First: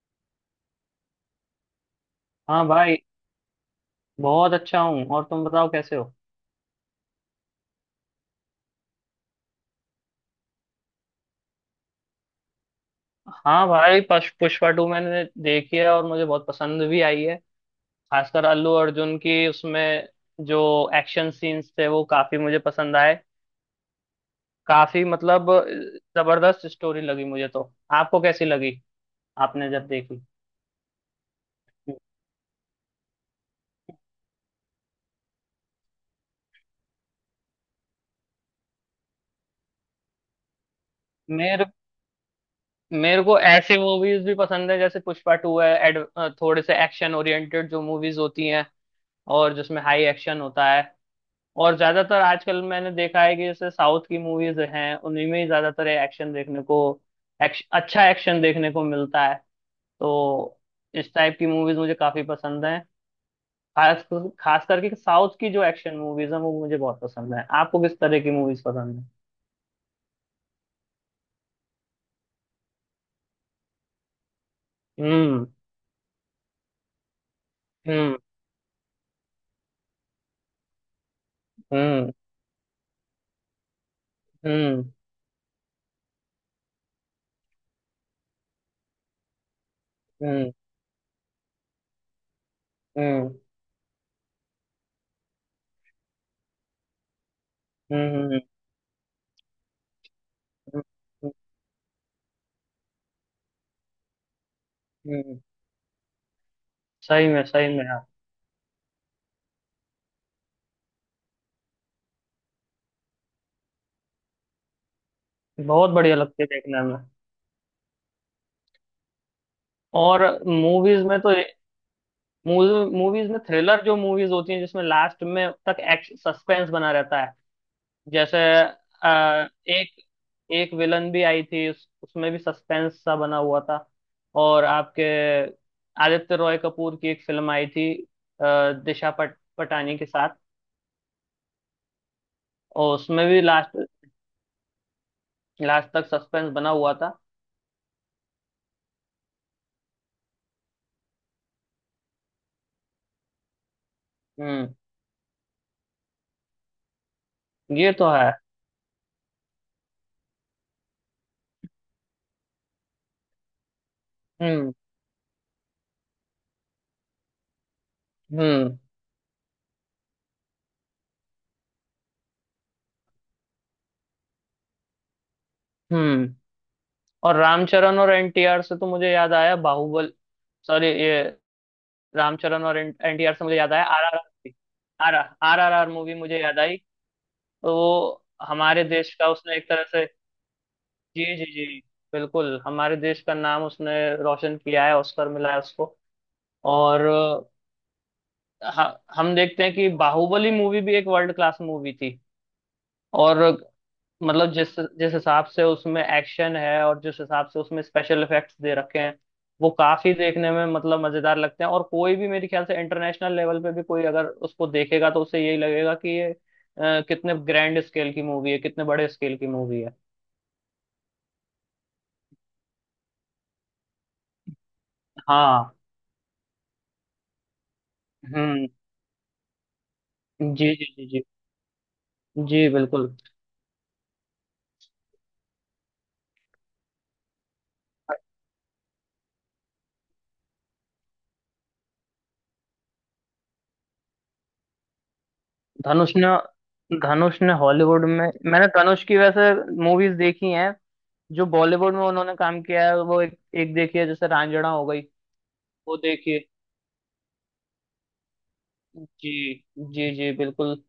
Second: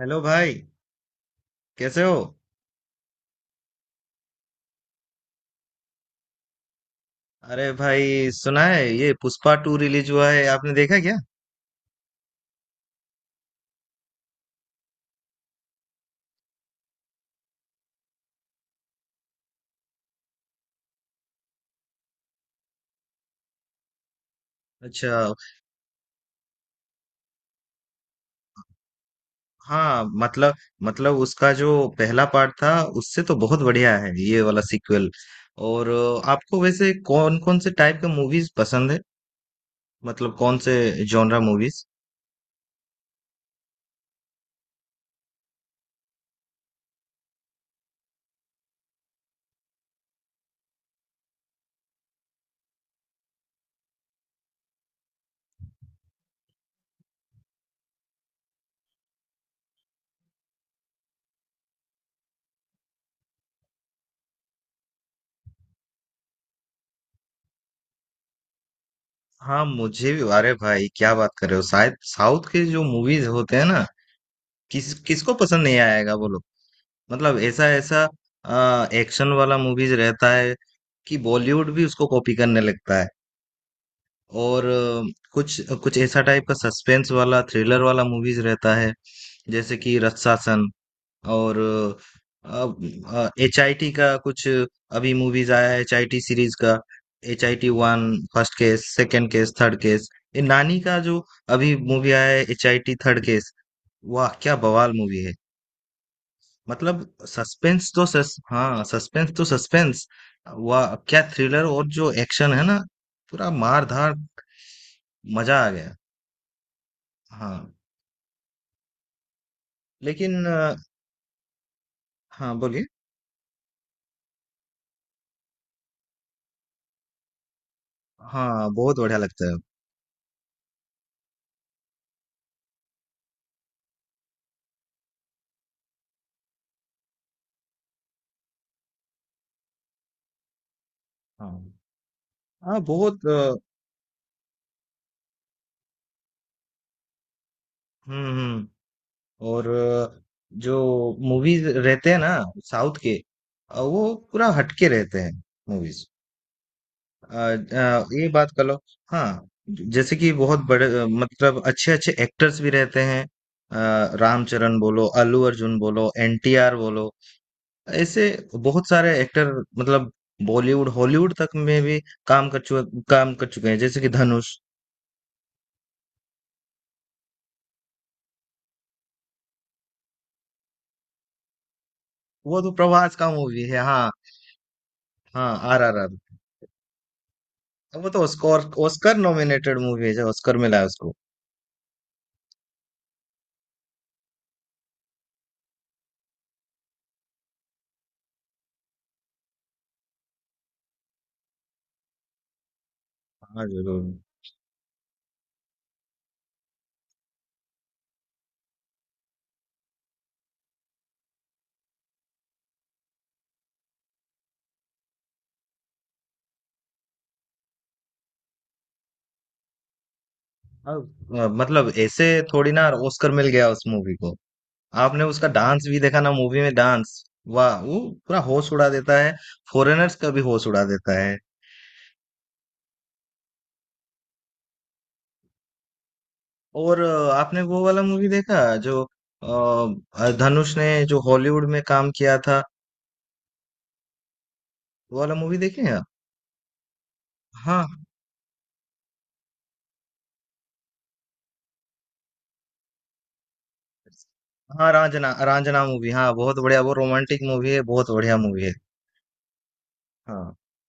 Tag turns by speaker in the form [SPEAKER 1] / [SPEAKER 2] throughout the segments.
[SPEAKER 1] Hello भाई, कैसे हो?
[SPEAKER 2] हाँ भाई। बहुत अच्छा हूँ और तुम बताओ कैसे हो।
[SPEAKER 1] अरे भाई, सुना है ये पुष्पा टू रिलीज हुआ है, आपने देखा क्या?
[SPEAKER 2] हाँ भाई पुष्पा टू मैंने देखी है और मुझे बहुत पसंद भी आई है। खासकर अल्लू अर्जुन की उसमें जो एक्शन सीन्स थे वो काफी मुझे पसंद आए। काफी
[SPEAKER 1] अच्छा।
[SPEAKER 2] मतलब जबरदस्त स्टोरी लगी मुझे तो। आपको कैसी लगी आपने जब
[SPEAKER 1] हाँ,
[SPEAKER 2] देखी।
[SPEAKER 1] मतलब उसका जो पहला पार्ट था, उससे तो बहुत बढ़िया है ये वाला सीक्वल। और आपको वैसे कौन कौन से टाइप के मूवीज पसंद है? मतलब कौन से जॉनरा
[SPEAKER 2] मेरे
[SPEAKER 1] मूवीज?
[SPEAKER 2] मेरे को ऐसी मूवीज भी पसंद है जैसे पुष्पा टू है थोड़े से एक्शन ओरिएंटेड जो मूवीज होती हैं और जिसमें हाई एक्शन होता है। और ज्यादातर आजकल मैंने देखा है कि जैसे साउथ की मूवीज हैं उन्हीं में ही ज्यादातर एक्शन देखने को अच्छा एक्शन देखने को मिलता है। तो इस टाइप की मूवीज मुझे काफी पसंद है। खास खास करके साउथ की जो एक्शन मूवीज हैं वो मुझे बहुत पसंद है। आपको किस तरह की मूवीज पसंद है।
[SPEAKER 1] हाँ, मुझे भी। अरे भाई, क्या बात कर रहे हो! शायद साउथ के जो मूवीज होते हैं ना, किस किसको
[SPEAKER 2] हम्म।
[SPEAKER 1] पसंद नहीं आएगा बोलो। मतलब ऐसा ऐसा
[SPEAKER 2] हम्म।
[SPEAKER 1] एक्शन वाला मूवीज रहता है कि बॉलीवुड भी उसको
[SPEAKER 2] हम्म।
[SPEAKER 1] कॉपी करने लगता है। और
[SPEAKER 2] हम्म।
[SPEAKER 1] कुछ कुछ ऐसा टाइप का सस्पेंस वाला थ्रिलर वाला मूवीज रहता है, जैसे कि
[SPEAKER 2] हम्म।
[SPEAKER 1] रत्सासन। और
[SPEAKER 2] हम्म।
[SPEAKER 1] एच आई टी का कुछ अभी मूवीज आया है, एच आई टी सीरीज का, एच आई टी वन,
[SPEAKER 2] हम्म। हम्म।
[SPEAKER 1] First case, second case, third case. ये नानी
[SPEAKER 2] हम्म।
[SPEAKER 1] का जो अभी मूवी आया है, H I T third case, वाह क्या बवाल मूवी है!
[SPEAKER 2] हम्म।
[SPEAKER 1] मतलब,
[SPEAKER 2] सही में
[SPEAKER 1] सस्पेंस तो
[SPEAKER 2] यार।
[SPEAKER 1] सस हाँ, सस्पेंस तो सस्पेंस। वह क्या थ्रिलर, और जो एक्शन है ना, पूरा मार धार, मजा आ
[SPEAKER 2] बहुत
[SPEAKER 1] गया।
[SPEAKER 2] बढ़िया लगती है देखने में
[SPEAKER 1] हाँ,
[SPEAKER 2] और
[SPEAKER 1] लेकिन
[SPEAKER 2] मूवीज में तो।
[SPEAKER 1] हाँ बोलिए।
[SPEAKER 2] मूवीज में थ्रिलर जो मूवीज होती हैं जिसमें लास्ट में तक एक्शन सस्पेंस बना रहता है जैसे
[SPEAKER 1] हाँ, बहुत बढ़िया लगता है।
[SPEAKER 2] एक एक विलन भी आई थी उसमें भी सस्पेंस सा बना हुआ था। और आपके आदित्य रॉय कपूर की एक फिल्म आई थी अ, पटानी के साथ
[SPEAKER 1] हाँ, हाँ,
[SPEAKER 2] और
[SPEAKER 1] बहुत
[SPEAKER 2] उसमें भी लास्ट लास्ट तक सस्पेंस बना हुआ था।
[SPEAKER 1] हम्म, हम्म। और जो मूवीज रहते हैं ना साउथ के, वो पूरा
[SPEAKER 2] हम्म।
[SPEAKER 1] हटके रहते हैं मूवीज।
[SPEAKER 2] ये तो
[SPEAKER 1] ये
[SPEAKER 2] है।
[SPEAKER 1] बात कर लो। हाँ, जैसे कि बहुत बड़े मतलब अच्छे अच्छे एक्टर्स भी रहते हैं।
[SPEAKER 2] हम्म।
[SPEAKER 1] रामचरण बोलो, अल्लू अर्जुन बोलो, एनटीआर बोलो। ऐसे
[SPEAKER 2] हम्म।
[SPEAKER 1] बहुत सारे एक्टर, मतलब बॉलीवुड हॉलीवुड तक में भी काम कर चुके हैं, जैसे कि धनुष।
[SPEAKER 2] हम्म। और रामचरण और एनटीआर से तो मुझे याद आया बाहुबल सॉरी ये
[SPEAKER 1] वो
[SPEAKER 2] रामचरण
[SPEAKER 1] तो
[SPEAKER 2] और
[SPEAKER 1] प्रभास का
[SPEAKER 2] एनटीआर से मुझे
[SPEAKER 1] मूवी
[SPEAKER 2] याद
[SPEAKER 1] है,
[SPEAKER 2] आया
[SPEAKER 1] हाँ।
[SPEAKER 2] आरआरआर। आर
[SPEAKER 1] हाँ,
[SPEAKER 2] R R R
[SPEAKER 1] R
[SPEAKER 2] R
[SPEAKER 1] R R.
[SPEAKER 2] Movie मुझे याद आई। तो
[SPEAKER 1] वो तो
[SPEAKER 2] वो
[SPEAKER 1] ऑस्कर
[SPEAKER 2] हमारे देश
[SPEAKER 1] ऑस्कर
[SPEAKER 2] का उसने एक
[SPEAKER 1] नॉमिनेटेड
[SPEAKER 2] तरह से।
[SPEAKER 1] मूवी है, जो ऑस्कर मिला है उसको।
[SPEAKER 2] जी जी जी बिल्कुल हमारे देश का नाम उसने रोशन किया है। ऑस्कर मिला है उसको। और हम देखते हैं कि बाहुबली मूवी भी एक वर्ल्ड क्लास मूवी थी। और
[SPEAKER 1] हाँ जरूर।
[SPEAKER 2] मतलब जिस जिस हिसाब से उसमें एक्शन है और जिस हिसाब से उसमें स्पेशल इफेक्ट्स दे रखे हैं वो काफी देखने में मतलब मजेदार लगते हैं। और कोई भी मेरे ख्याल से इंटरनेशनल लेवल पे भी कोई अगर उसको देखेगा तो उसे यही लगेगा कि ये कितने ग्रैंड स्केल की मूवी है कितने बड़े स्केल की मूवी है।
[SPEAKER 1] अब, मतलब ऐसे थोड़ी ना ऑस्कर मिल गया उस मूवी को। आपने उसका
[SPEAKER 2] हाँ।
[SPEAKER 1] डांस भी देखा ना, मूवी में डांस? वाह वो, पूरा
[SPEAKER 2] हम्म।
[SPEAKER 1] होश उड़ा देता है, फॉरेनर्स का भी होश
[SPEAKER 2] जी
[SPEAKER 1] उड़ा
[SPEAKER 2] जी जी
[SPEAKER 1] देता
[SPEAKER 2] जी
[SPEAKER 1] है।
[SPEAKER 2] जी बिल्कुल।
[SPEAKER 1] और आपने वो वाला मूवी देखा जो धनुष ने, जो हॉलीवुड में काम किया था, वो वाला मूवी देखे हैं आप?
[SPEAKER 2] धनुष ने धनुष ने
[SPEAKER 1] हाँ,
[SPEAKER 2] हॉलीवुड में मैंने धनुष की वैसे मूवीज देखी हैं। जो बॉलीवुड में उन्होंने काम किया है वो एक एक देखी है। जैसे रांझणा हो
[SPEAKER 1] हाँ,
[SPEAKER 2] गई
[SPEAKER 1] रांझना, रांझना
[SPEAKER 2] वो
[SPEAKER 1] मूवी,
[SPEAKER 2] देखी
[SPEAKER 1] हाँ
[SPEAKER 2] है।
[SPEAKER 1] बहुत बढ़िया, वो रोमांटिक मूवी है, बहुत बढ़िया मूवी है।
[SPEAKER 2] जी जी जी
[SPEAKER 1] हाँ,
[SPEAKER 2] बिल्कुल।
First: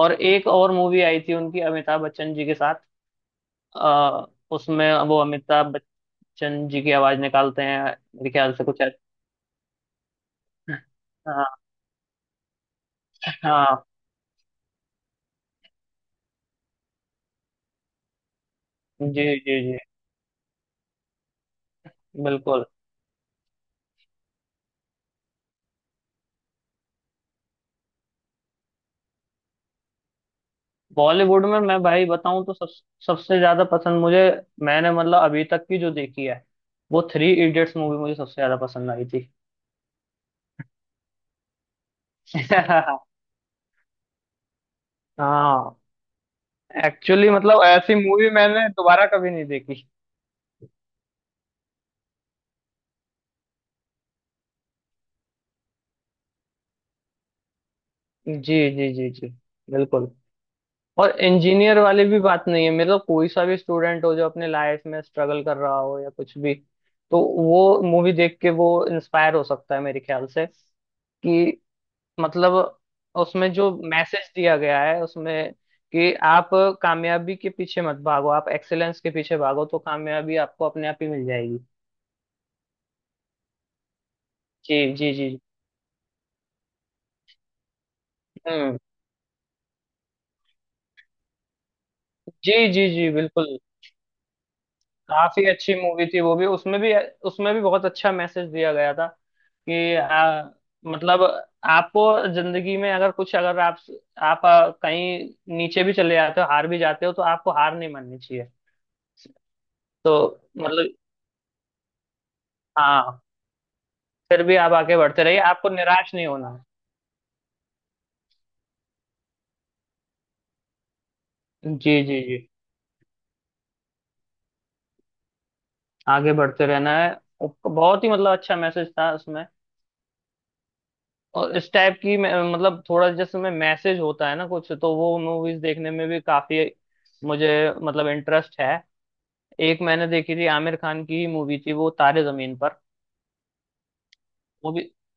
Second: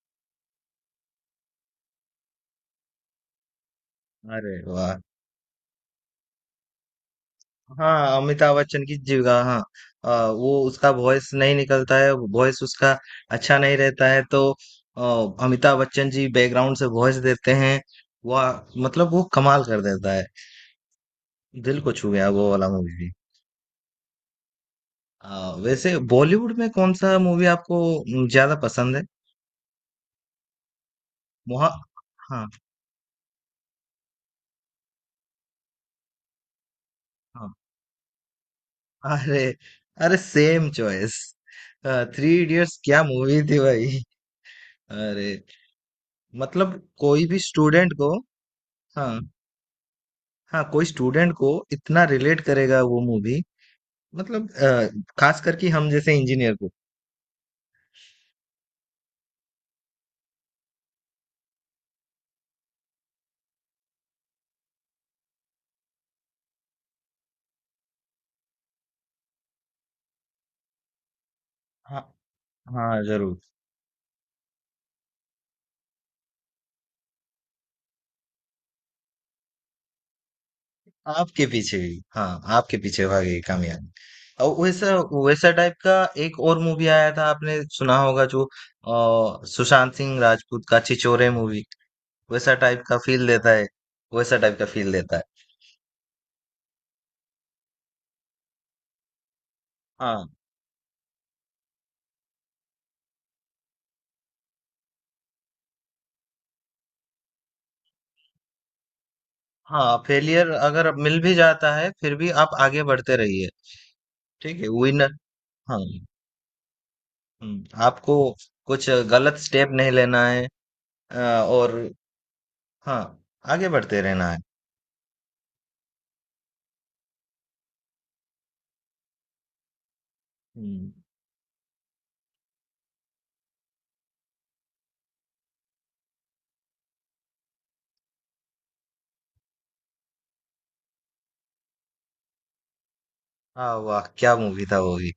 [SPEAKER 2] और एक और मूवी आई थी उनकी अमिताभ बच्चन जी के साथ। आ,
[SPEAKER 1] अरे
[SPEAKER 2] उसमें
[SPEAKER 1] वाह!
[SPEAKER 2] वो अमिताभ बच्चन जी की आवाज निकालते हैं
[SPEAKER 1] हाँ,
[SPEAKER 2] मेरे ख्याल
[SPEAKER 1] अमिताभ
[SPEAKER 2] से कुछ
[SPEAKER 1] बच्चन की जीविका, हाँ। हाँ, वो उसका वॉइस नहीं
[SPEAKER 2] हाँ
[SPEAKER 1] निकलता है, वॉइस उसका अच्छा नहीं
[SPEAKER 2] हाँ।
[SPEAKER 1] रहता है तो, अमिताभ बच्चन जी बैकग्राउंड से वॉइस देते हैं। वह, मतलब वो
[SPEAKER 2] जी जी
[SPEAKER 1] कमाल
[SPEAKER 2] जी
[SPEAKER 1] कर देता है। दिल को छू गया वो
[SPEAKER 2] बिल्कुल।
[SPEAKER 1] वाला मूवी भी। वैसे बॉलीवुड में कौन सा मूवी आपको ज्यादा पसंद है?
[SPEAKER 2] बॉलीवुड में
[SPEAKER 1] वहाँ,
[SPEAKER 2] मैं भाई बताऊं
[SPEAKER 1] हाँ,
[SPEAKER 2] तो सब सबसे ज्यादा पसंद मुझे। मैंने मतलब अभी तक की जो देखी है वो थ्री
[SPEAKER 1] हाँ।
[SPEAKER 2] इडियट्स मूवी मुझे सबसे ज्यादा पसंद आई थी।
[SPEAKER 1] अरे, अरे, सेम चॉइस! थ्री इडियट्स क्या मूवी थी भाई! अरे,
[SPEAKER 2] हाँ।
[SPEAKER 1] मतलब कोई
[SPEAKER 2] एक्चुअली
[SPEAKER 1] भी
[SPEAKER 2] मतलब
[SPEAKER 1] स्टूडेंट
[SPEAKER 2] ऐसी
[SPEAKER 1] को,
[SPEAKER 2] मूवी मैंने दोबारा
[SPEAKER 1] हाँ,
[SPEAKER 2] कभी नहीं देखी।
[SPEAKER 1] हाँ, कोई स्टूडेंट को इतना रिलेट करेगा वो मूवी। मतलब खास करके हम जैसे इंजीनियर को।
[SPEAKER 2] जी जी जी जी बिल्कुल। और इंजीनियर वाले भी बात नहीं है मतलब कोई सा भी स्टूडेंट हो जो अपने लाइफ में स्ट्रगल कर रहा हो या कुछ भी तो वो मूवी देख के वो इंस्पायर हो सकता है मेरे ख्याल से कि
[SPEAKER 1] हाँ,
[SPEAKER 2] मतलब
[SPEAKER 1] हाँ जरूर।
[SPEAKER 2] उसमें जो मैसेज दिया गया है उसमें कि आप कामयाबी के पीछे मत भागो आप एक्सेलेंस के पीछे भागो तो कामयाबी आपको अपने आप ही मिल
[SPEAKER 1] आपके
[SPEAKER 2] जाएगी।
[SPEAKER 1] पीछे गई हाँ, आपके पीछे भागेगी कामयाबी। और
[SPEAKER 2] जी
[SPEAKER 1] वैसा,
[SPEAKER 2] जी जी।
[SPEAKER 1] वैसा टाइप का एक और मूवी आया था, आपने सुना होगा, जो
[SPEAKER 2] हम्म।
[SPEAKER 1] सुशांत सिंह राजपूत का छिछोरे मूवी। वैसा
[SPEAKER 2] जी
[SPEAKER 1] टाइप
[SPEAKER 2] जी
[SPEAKER 1] का
[SPEAKER 2] जी
[SPEAKER 1] फील देता
[SPEAKER 2] बिल्कुल।
[SPEAKER 1] है, वैसा टाइप का फील देता है।
[SPEAKER 2] काफी अच्छी मूवी थी वो भी। उसमें भी बहुत अच्छा मैसेज दिया गया था कि
[SPEAKER 1] हाँ,
[SPEAKER 2] मतलब आपको जिंदगी में अगर कुछ अगर आप कहीं नीचे भी चले जाते हो हार भी जाते हो तो आपको हार नहीं माननी चाहिए
[SPEAKER 1] हाँ,
[SPEAKER 2] तो
[SPEAKER 1] फेलियर अगर
[SPEAKER 2] मतलब
[SPEAKER 1] मिल भी जाता है, फिर भी आप आगे बढ़ते
[SPEAKER 2] हाँ
[SPEAKER 1] रहिए।
[SPEAKER 2] फिर भी
[SPEAKER 1] ठीक है
[SPEAKER 2] आप आगे
[SPEAKER 1] विनर,
[SPEAKER 2] बढ़ते रहिए आपको
[SPEAKER 1] हाँ,
[SPEAKER 2] निराश नहीं होना
[SPEAKER 1] आपको कुछ गलत स्टेप नहीं लेना है, अ,
[SPEAKER 2] है।
[SPEAKER 1] और
[SPEAKER 2] जी जी जी।
[SPEAKER 1] हाँ, आगे बढ़ते रहना है।
[SPEAKER 2] आगे बढ़ते रहना है। बहुत ही मतलब अच्छा मैसेज था उसमें।
[SPEAKER 1] हुँ,
[SPEAKER 2] और इस टाइप की मतलब थोड़ा जैसे में मैसेज होता है ना कुछ तो वो मूवीज देखने में भी काफी मुझे मतलब इंटरेस्ट है। एक मैंने देखी थी आमिर खान की मूवी थी वो तारे जमीन पर
[SPEAKER 1] हाँ, वाह! क्या मूवी था
[SPEAKER 2] मूवी।
[SPEAKER 1] वो भी,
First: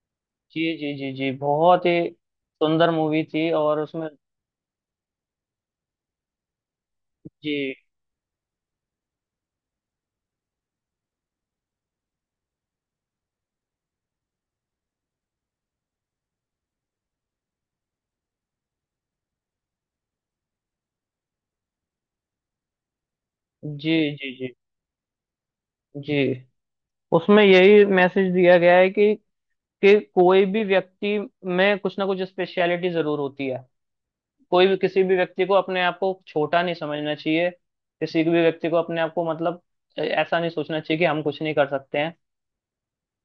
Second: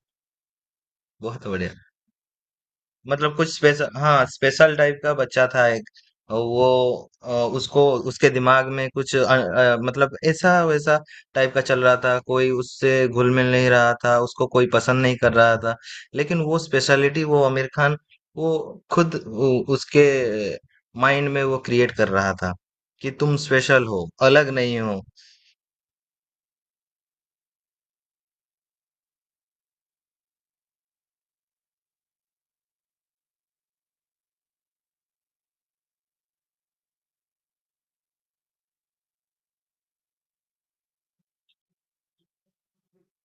[SPEAKER 2] जी जी जी जी
[SPEAKER 1] बहुत बढ़िया!
[SPEAKER 2] बहुत ही सुंदर मूवी
[SPEAKER 1] मतलब कुछ
[SPEAKER 2] थी। और
[SPEAKER 1] स्पेशल,
[SPEAKER 2] उसमें
[SPEAKER 1] हाँ, स्पेशल टाइप का बच्चा था एक। वो अ,
[SPEAKER 2] जी
[SPEAKER 1] उसको, उसके दिमाग में कुछ मतलब ऐसा वैसा टाइप का चल रहा था, कोई उससे घुल मिल नहीं रहा था, उसको कोई पसंद नहीं कर रहा था। लेकिन वो स्पेशलिटी, वो आमिर खान, वो खुद वो उसके माइंड में वो क्रिएट कर रहा था कि तुम स्पेशल
[SPEAKER 2] जी
[SPEAKER 1] हो,
[SPEAKER 2] जी
[SPEAKER 1] अलग
[SPEAKER 2] जी
[SPEAKER 1] नहीं हो।
[SPEAKER 2] जी उसमें यही मैसेज दिया गया है कि कोई भी व्यक्ति में कुछ ना कुछ स्पेशलिटी जरूर होती है। कोई भी किसी भी व्यक्ति को अपने आप को छोटा नहीं समझना चाहिए। किसी भी व्यक्ति को अपने आप को मतलब ऐसा नहीं सोचना चाहिए कि हम कुछ नहीं कर सकते हैं।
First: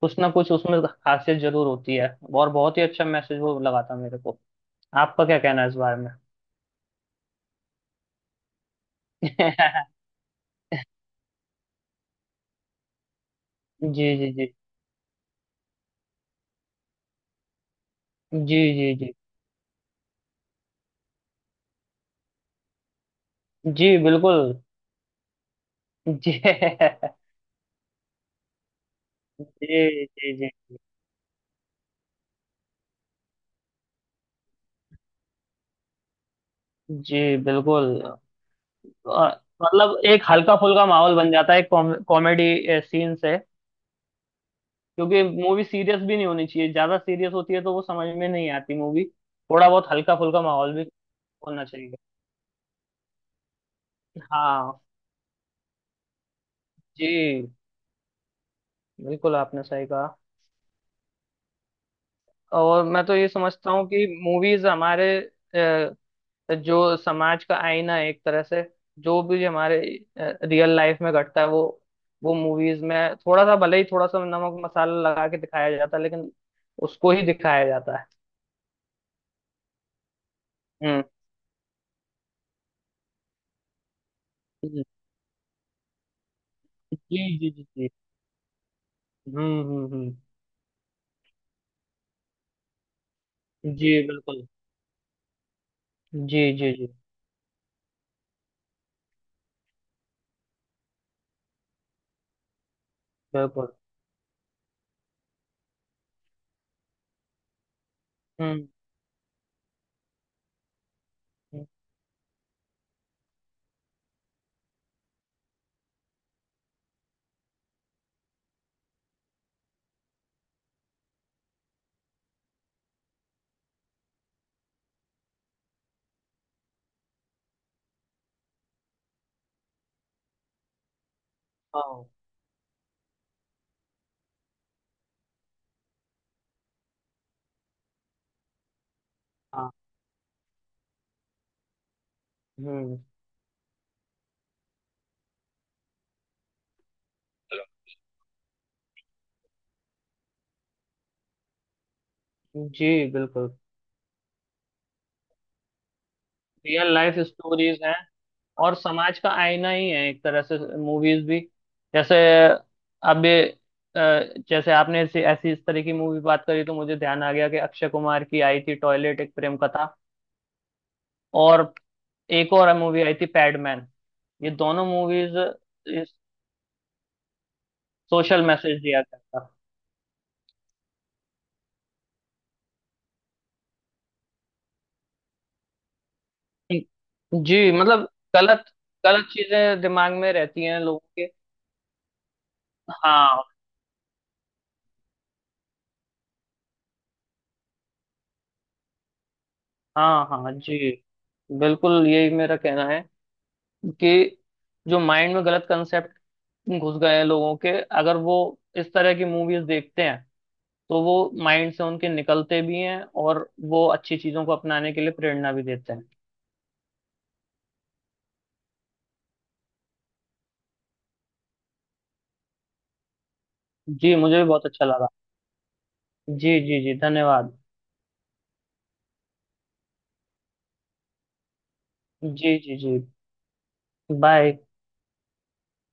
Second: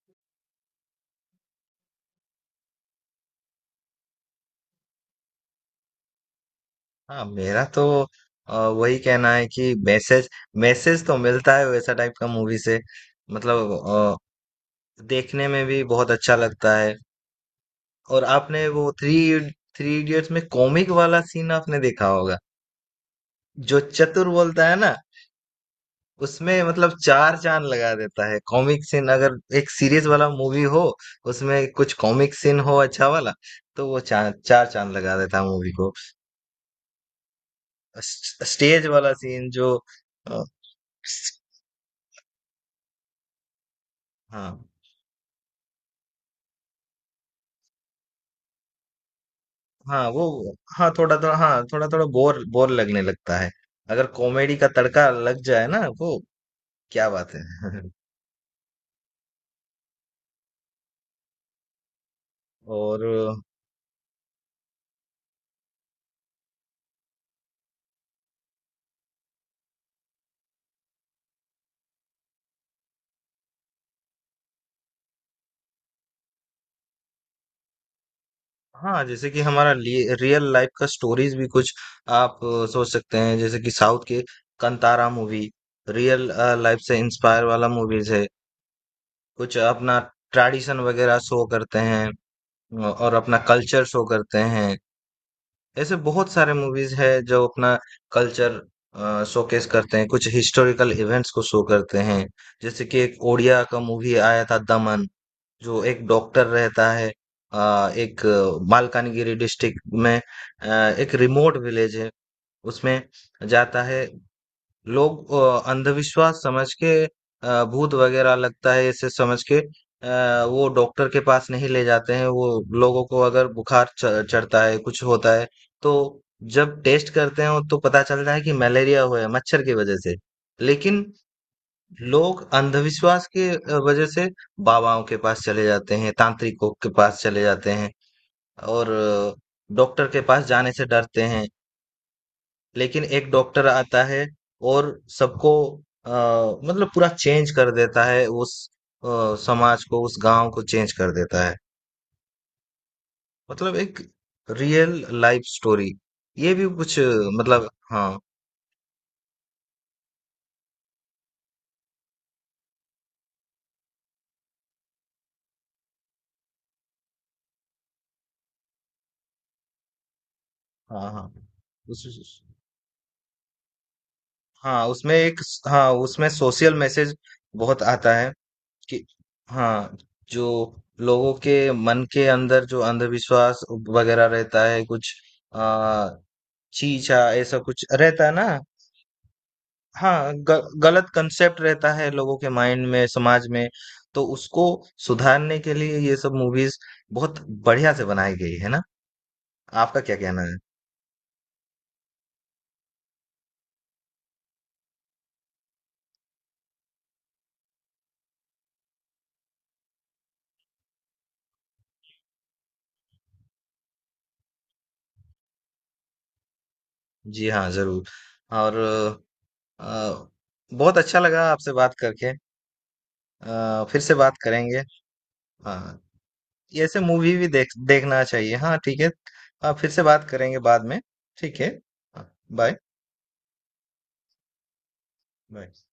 [SPEAKER 2] कुछ ना कुछ उसमें खासियत जरूर होती है। और बहुत ही अच्छा मैसेज वो लगा था मेरे को। आपका क्या कहना है इस बारे में।
[SPEAKER 1] हाँ, मेरा तो वही कहना है कि मैसेज मैसेज तो मिलता है वैसा टाइप का मूवी से।
[SPEAKER 2] जी
[SPEAKER 1] मतलब
[SPEAKER 2] जी जी
[SPEAKER 1] देखने में भी बहुत अच्छा लगता है। और
[SPEAKER 2] जी
[SPEAKER 1] आपने वो
[SPEAKER 2] जी जी
[SPEAKER 1] थ्री थ्री इडियट्स में कॉमिक वाला सीन आपने देखा होगा, जो
[SPEAKER 2] जी
[SPEAKER 1] चतुर
[SPEAKER 2] बिल्कुल।
[SPEAKER 1] बोलता है ना।
[SPEAKER 2] जी
[SPEAKER 1] उसमें मतलब चार चांद लगा देता है कॉमिक सीन। अगर एक सीरियस
[SPEAKER 2] जी
[SPEAKER 1] वाला
[SPEAKER 2] जी जी
[SPEAKER 1] मूवी हो, उसमें कुछ कॉमिक सीन हो अच्छा वाला, तो वो चार चार चांद लगा देता है मूवी को।
[SPEAKER 2] जी बिल्कुल।
[SPEAKER 1] स्टेज वाला
[SPEAKER 2] आ,
[SPEAKER 1] सीन जो
[SPEAKER 2] मतलब एक
[SPEAKER 1] अ,
[SPEAKER 2] हल्का फुल्का माहौल बन जाता है कॉमेडी सीन से।
[SPEAKER 1] हाँ,
[SPEAKER 2] क्योंकि मूवी सीरियस भी नहीं होनी चाहिए। ज्यादा सीरियस होती है तो वो समझ में नहीं आती मूवी। थोड़ा बहुत
[SPEAKER 1] हाँ,
[SPEAKER 2] हल्का
[SPEAKER 1] वो,
[SPEAKER 2] फुल्का माहौल भी
[SPEAKER 1] हाँ थोड़ा थोड़ा, हाँ
[SPEAKER 2] होना
[SPEAKER 1] थोड़ा
[SPEAKER 2] चाहिए।
[SPEAKER 1] थोड़ा बोर बोर लगने लगता है। अगर कॉमेडी का
[SPEAKER 2] हाँ।
[SPEAKER 1] तड़का लग जाए ना वो, क्या बात है!
[SPEAKER 2] जी बिल्कुल आपने सही कहा। और
[SPEAKER 1] और,
[SPEAKER 2] मैं तो ये समझता हूँ कि मूवीज हमारे तो जो समाज का आईना है एक तरह से। जो भी हमारे रियल लाइफ में घटता है वो मूवीज में थोड़ा सा भले ही थोड़ा सा नमक मसाला लगा के दिखाया जाता है लेकिन उसको ही दिखाया जाता है।
[SPEAKER 1] हाँ, जैसे कि हमारा रियल लाइफ का
[SPEAKER 2] हम्म।
[SPEAKER 1] स्टोरीज भी कुछ आप सोच सकते हैं। जैसे कि साउथ के
[SPEAKER 2] हम्म।
[SPEAKER 1] कंतारा मूवी, रियल लाइफ से
[SPEAKER 2] जी
[SPEAKER 1] इंस्पायर
[SPEAKER 2] जी जी
[SPEAKER 1] वाला
[SPEAKER 2] जी।
[SPEAKER 1] मूवीज है। कुछ
[SPEAKER 2] हम्म। हम्म।
[SPEAKER 1] अपना
[SPEAKER 2] हम्म।
[SPEAKER 1] ट्रेडिशन वगैरह शो करते हैं, और अपना कल्चर
[SPEAKER 2] जी
[SPEAKER 1] शो करते
[SPEAKER 2] बिल्कुल।
[SPEAKER 1] हैं। ऐसे बहुत
[SPEAKER 2] जी
[SPEAKER 1] सारे
[SPEAKER 2] जी जी
[SPEAKER 1] मूवीज है जो अपना कल्चर शोकेस करते हैं, कुछ हिस्टोरिकल इवेंट्स को शो करते हैं। जैसे कि एक ओडिया
[SPEAKER 2] बिल्कुल।
[SPEAKER 1] का मूवी आया था, दमन, जो एक डॉक्टर रहता है, एक
[SPEAKER 2] हम्म।
[SPEAKER 1] मालकानगिरी डिस्ट्रिक्ट में, एक रिमोट
[SPEAKER 2] हम्म।
[SPEAKER 1] विलेज है, उसमें जाता है। लोग अंधविश्वास समझ के, भूत वगैरह लगता है इसे समझ के, वो डॉक्टर के पास नहीं ले जाते हैं। वो लोगों को अगर बुखार चढ़ता है, कुछ होता है, तो जब टेस्ट करते हैं तो पता चलता है कि मलेरिया हुआ है, मच्छर की वजह से। लेकिन
[SPEAKER 2] हाँ
[SPEAKER 1] लोग अंधविश्वास के वजह से बाबाओं के पास चले जाते हैं, तांत्रिकों के पास चले जाते हैं। और
[SPEAKER 2] हाँ।
[SPEAKER 1] डॉक्टर के पास जाने से डरते हैं।
[SPEAKER 2] हम्म।
[SPEAKER 1] लेकिन एक डॉक्टर आता है और सबको अ, मतलब पूरा चेंज कर देता है उस अ, समाज को, उस गाँव को चेंज कर देता है।
[SPEAKER 2] जी बिल्कुल।
[SPEAKER 1] मतलब एक रियल लाइफ स्टोरी। ये भी
[SPEAKER 2] रियल
[SPEAKER 1] कुछ
[SPEAKER 2] लाइफ
[SPEAKER 1] मतलब
[SPEAKER 2] स्टोरीज हैं
[SPEAKER 1] हाँ,
[SPEAKER 2] और समाज का आईना ही है एक तरह से मूवीज भी। जैसे अब ये, अ, जैसे आपने ऐसी ऐसी इस तरह की मूवी बात करी तो मुझे ध्यान आ गया कि अक्षय कुमार की आई थी टॉयलेट एक प्रेम कथा।
[SPEAKER 1] हाँ, हाँ।
[SPEAKER 2] और
[SPEAKER 1] उस
[SPEAKER 2] एक और मूवी आई थी पैडमैन। ये दोनों
[SPEAKER 1] हाँ, उसमें
[SPEAKER 2] मूवीज
[SPEAKER 1] एक स हाँ, उसमें सोशल मैसेज बहुत आता है।
[SPEAKER 2] सोशल मैसेज दिया
[SPEAKER 1] कि
[SPEAKER 2] करता।
[SPEAKER 1] हाँ, जो लोगों के मन के अंदर जो अंधविश्वास वगैरह रहता है कुछ आ, चीचा ऐसा
[SPEAKER 2] जी
[SPEAKER 1] कुछ
[SPEAKER 2] मतलब
[SPEAKER 1] रहता है ना।
[SPEAKER 2] गलत गलत चीजें दिमाग में
[SPEAKER 1] हाँ,
[SPEAKER 2] रहती हैं लोगों
[SPEAKER 1] गलत
[SPEAKER 2] के।
[SPEAKER 1] कंसेप्ट रहता है लोगों के माइंड में,
[SPEAKER 2] हाँ
[SPEAKER 1] समाज में। तो उसको सुधारने के लिए ये सब मूवीज बहुत बढ़िया से बनाई गई है ना, आपका क्या
[SPEAKER 2] हाँ।
[SPEAKER 1] कहना
[SPEAKER 2] हाँ
[SPEAKER 1] है?
[SPEAKER 2] जी बिल्कुल यही मेरा कहना है कि जो माइंड में गलत कंसेप्ट घुस गए हैं लोगों के अगर वो इस तरह की मूवीज देखते हैं तो वो माइंड से उनके निकलते भी हैं और वो अच्छी चीजों को अपनाने के लिए प्रेरणा भी देते हैं।
[SPEAKER 1] जी हाँ जरूर। और आ, बहुत अच्छा लगा आपसे बात करके, फिर से
[SPEAKER 2] जी
[SPEAKER 1] बात
[SPEAKER 2] मुझे भी बहुत
[SPEAKER 1] करेंगे।
[SPEAKER 2] अच्छा लगा।
[SPEAKER 1] हाँ,
[SPEAKER 2] जी जी जी
[SPEAKER 1] ऐसे मूवी भी
[SPEAKER 2] धन्यवाद।
[SPEAKER 1] देखना चाहिए, हाँ, ठीक है। आप फिर से बात करेंगे बाद में, ठीक है।
[SPEAKER 2] जी
[SPEAKER 1] बाय,
[SPEAKER 2] जी जी बाय।
[SPEAKER 1] बाय।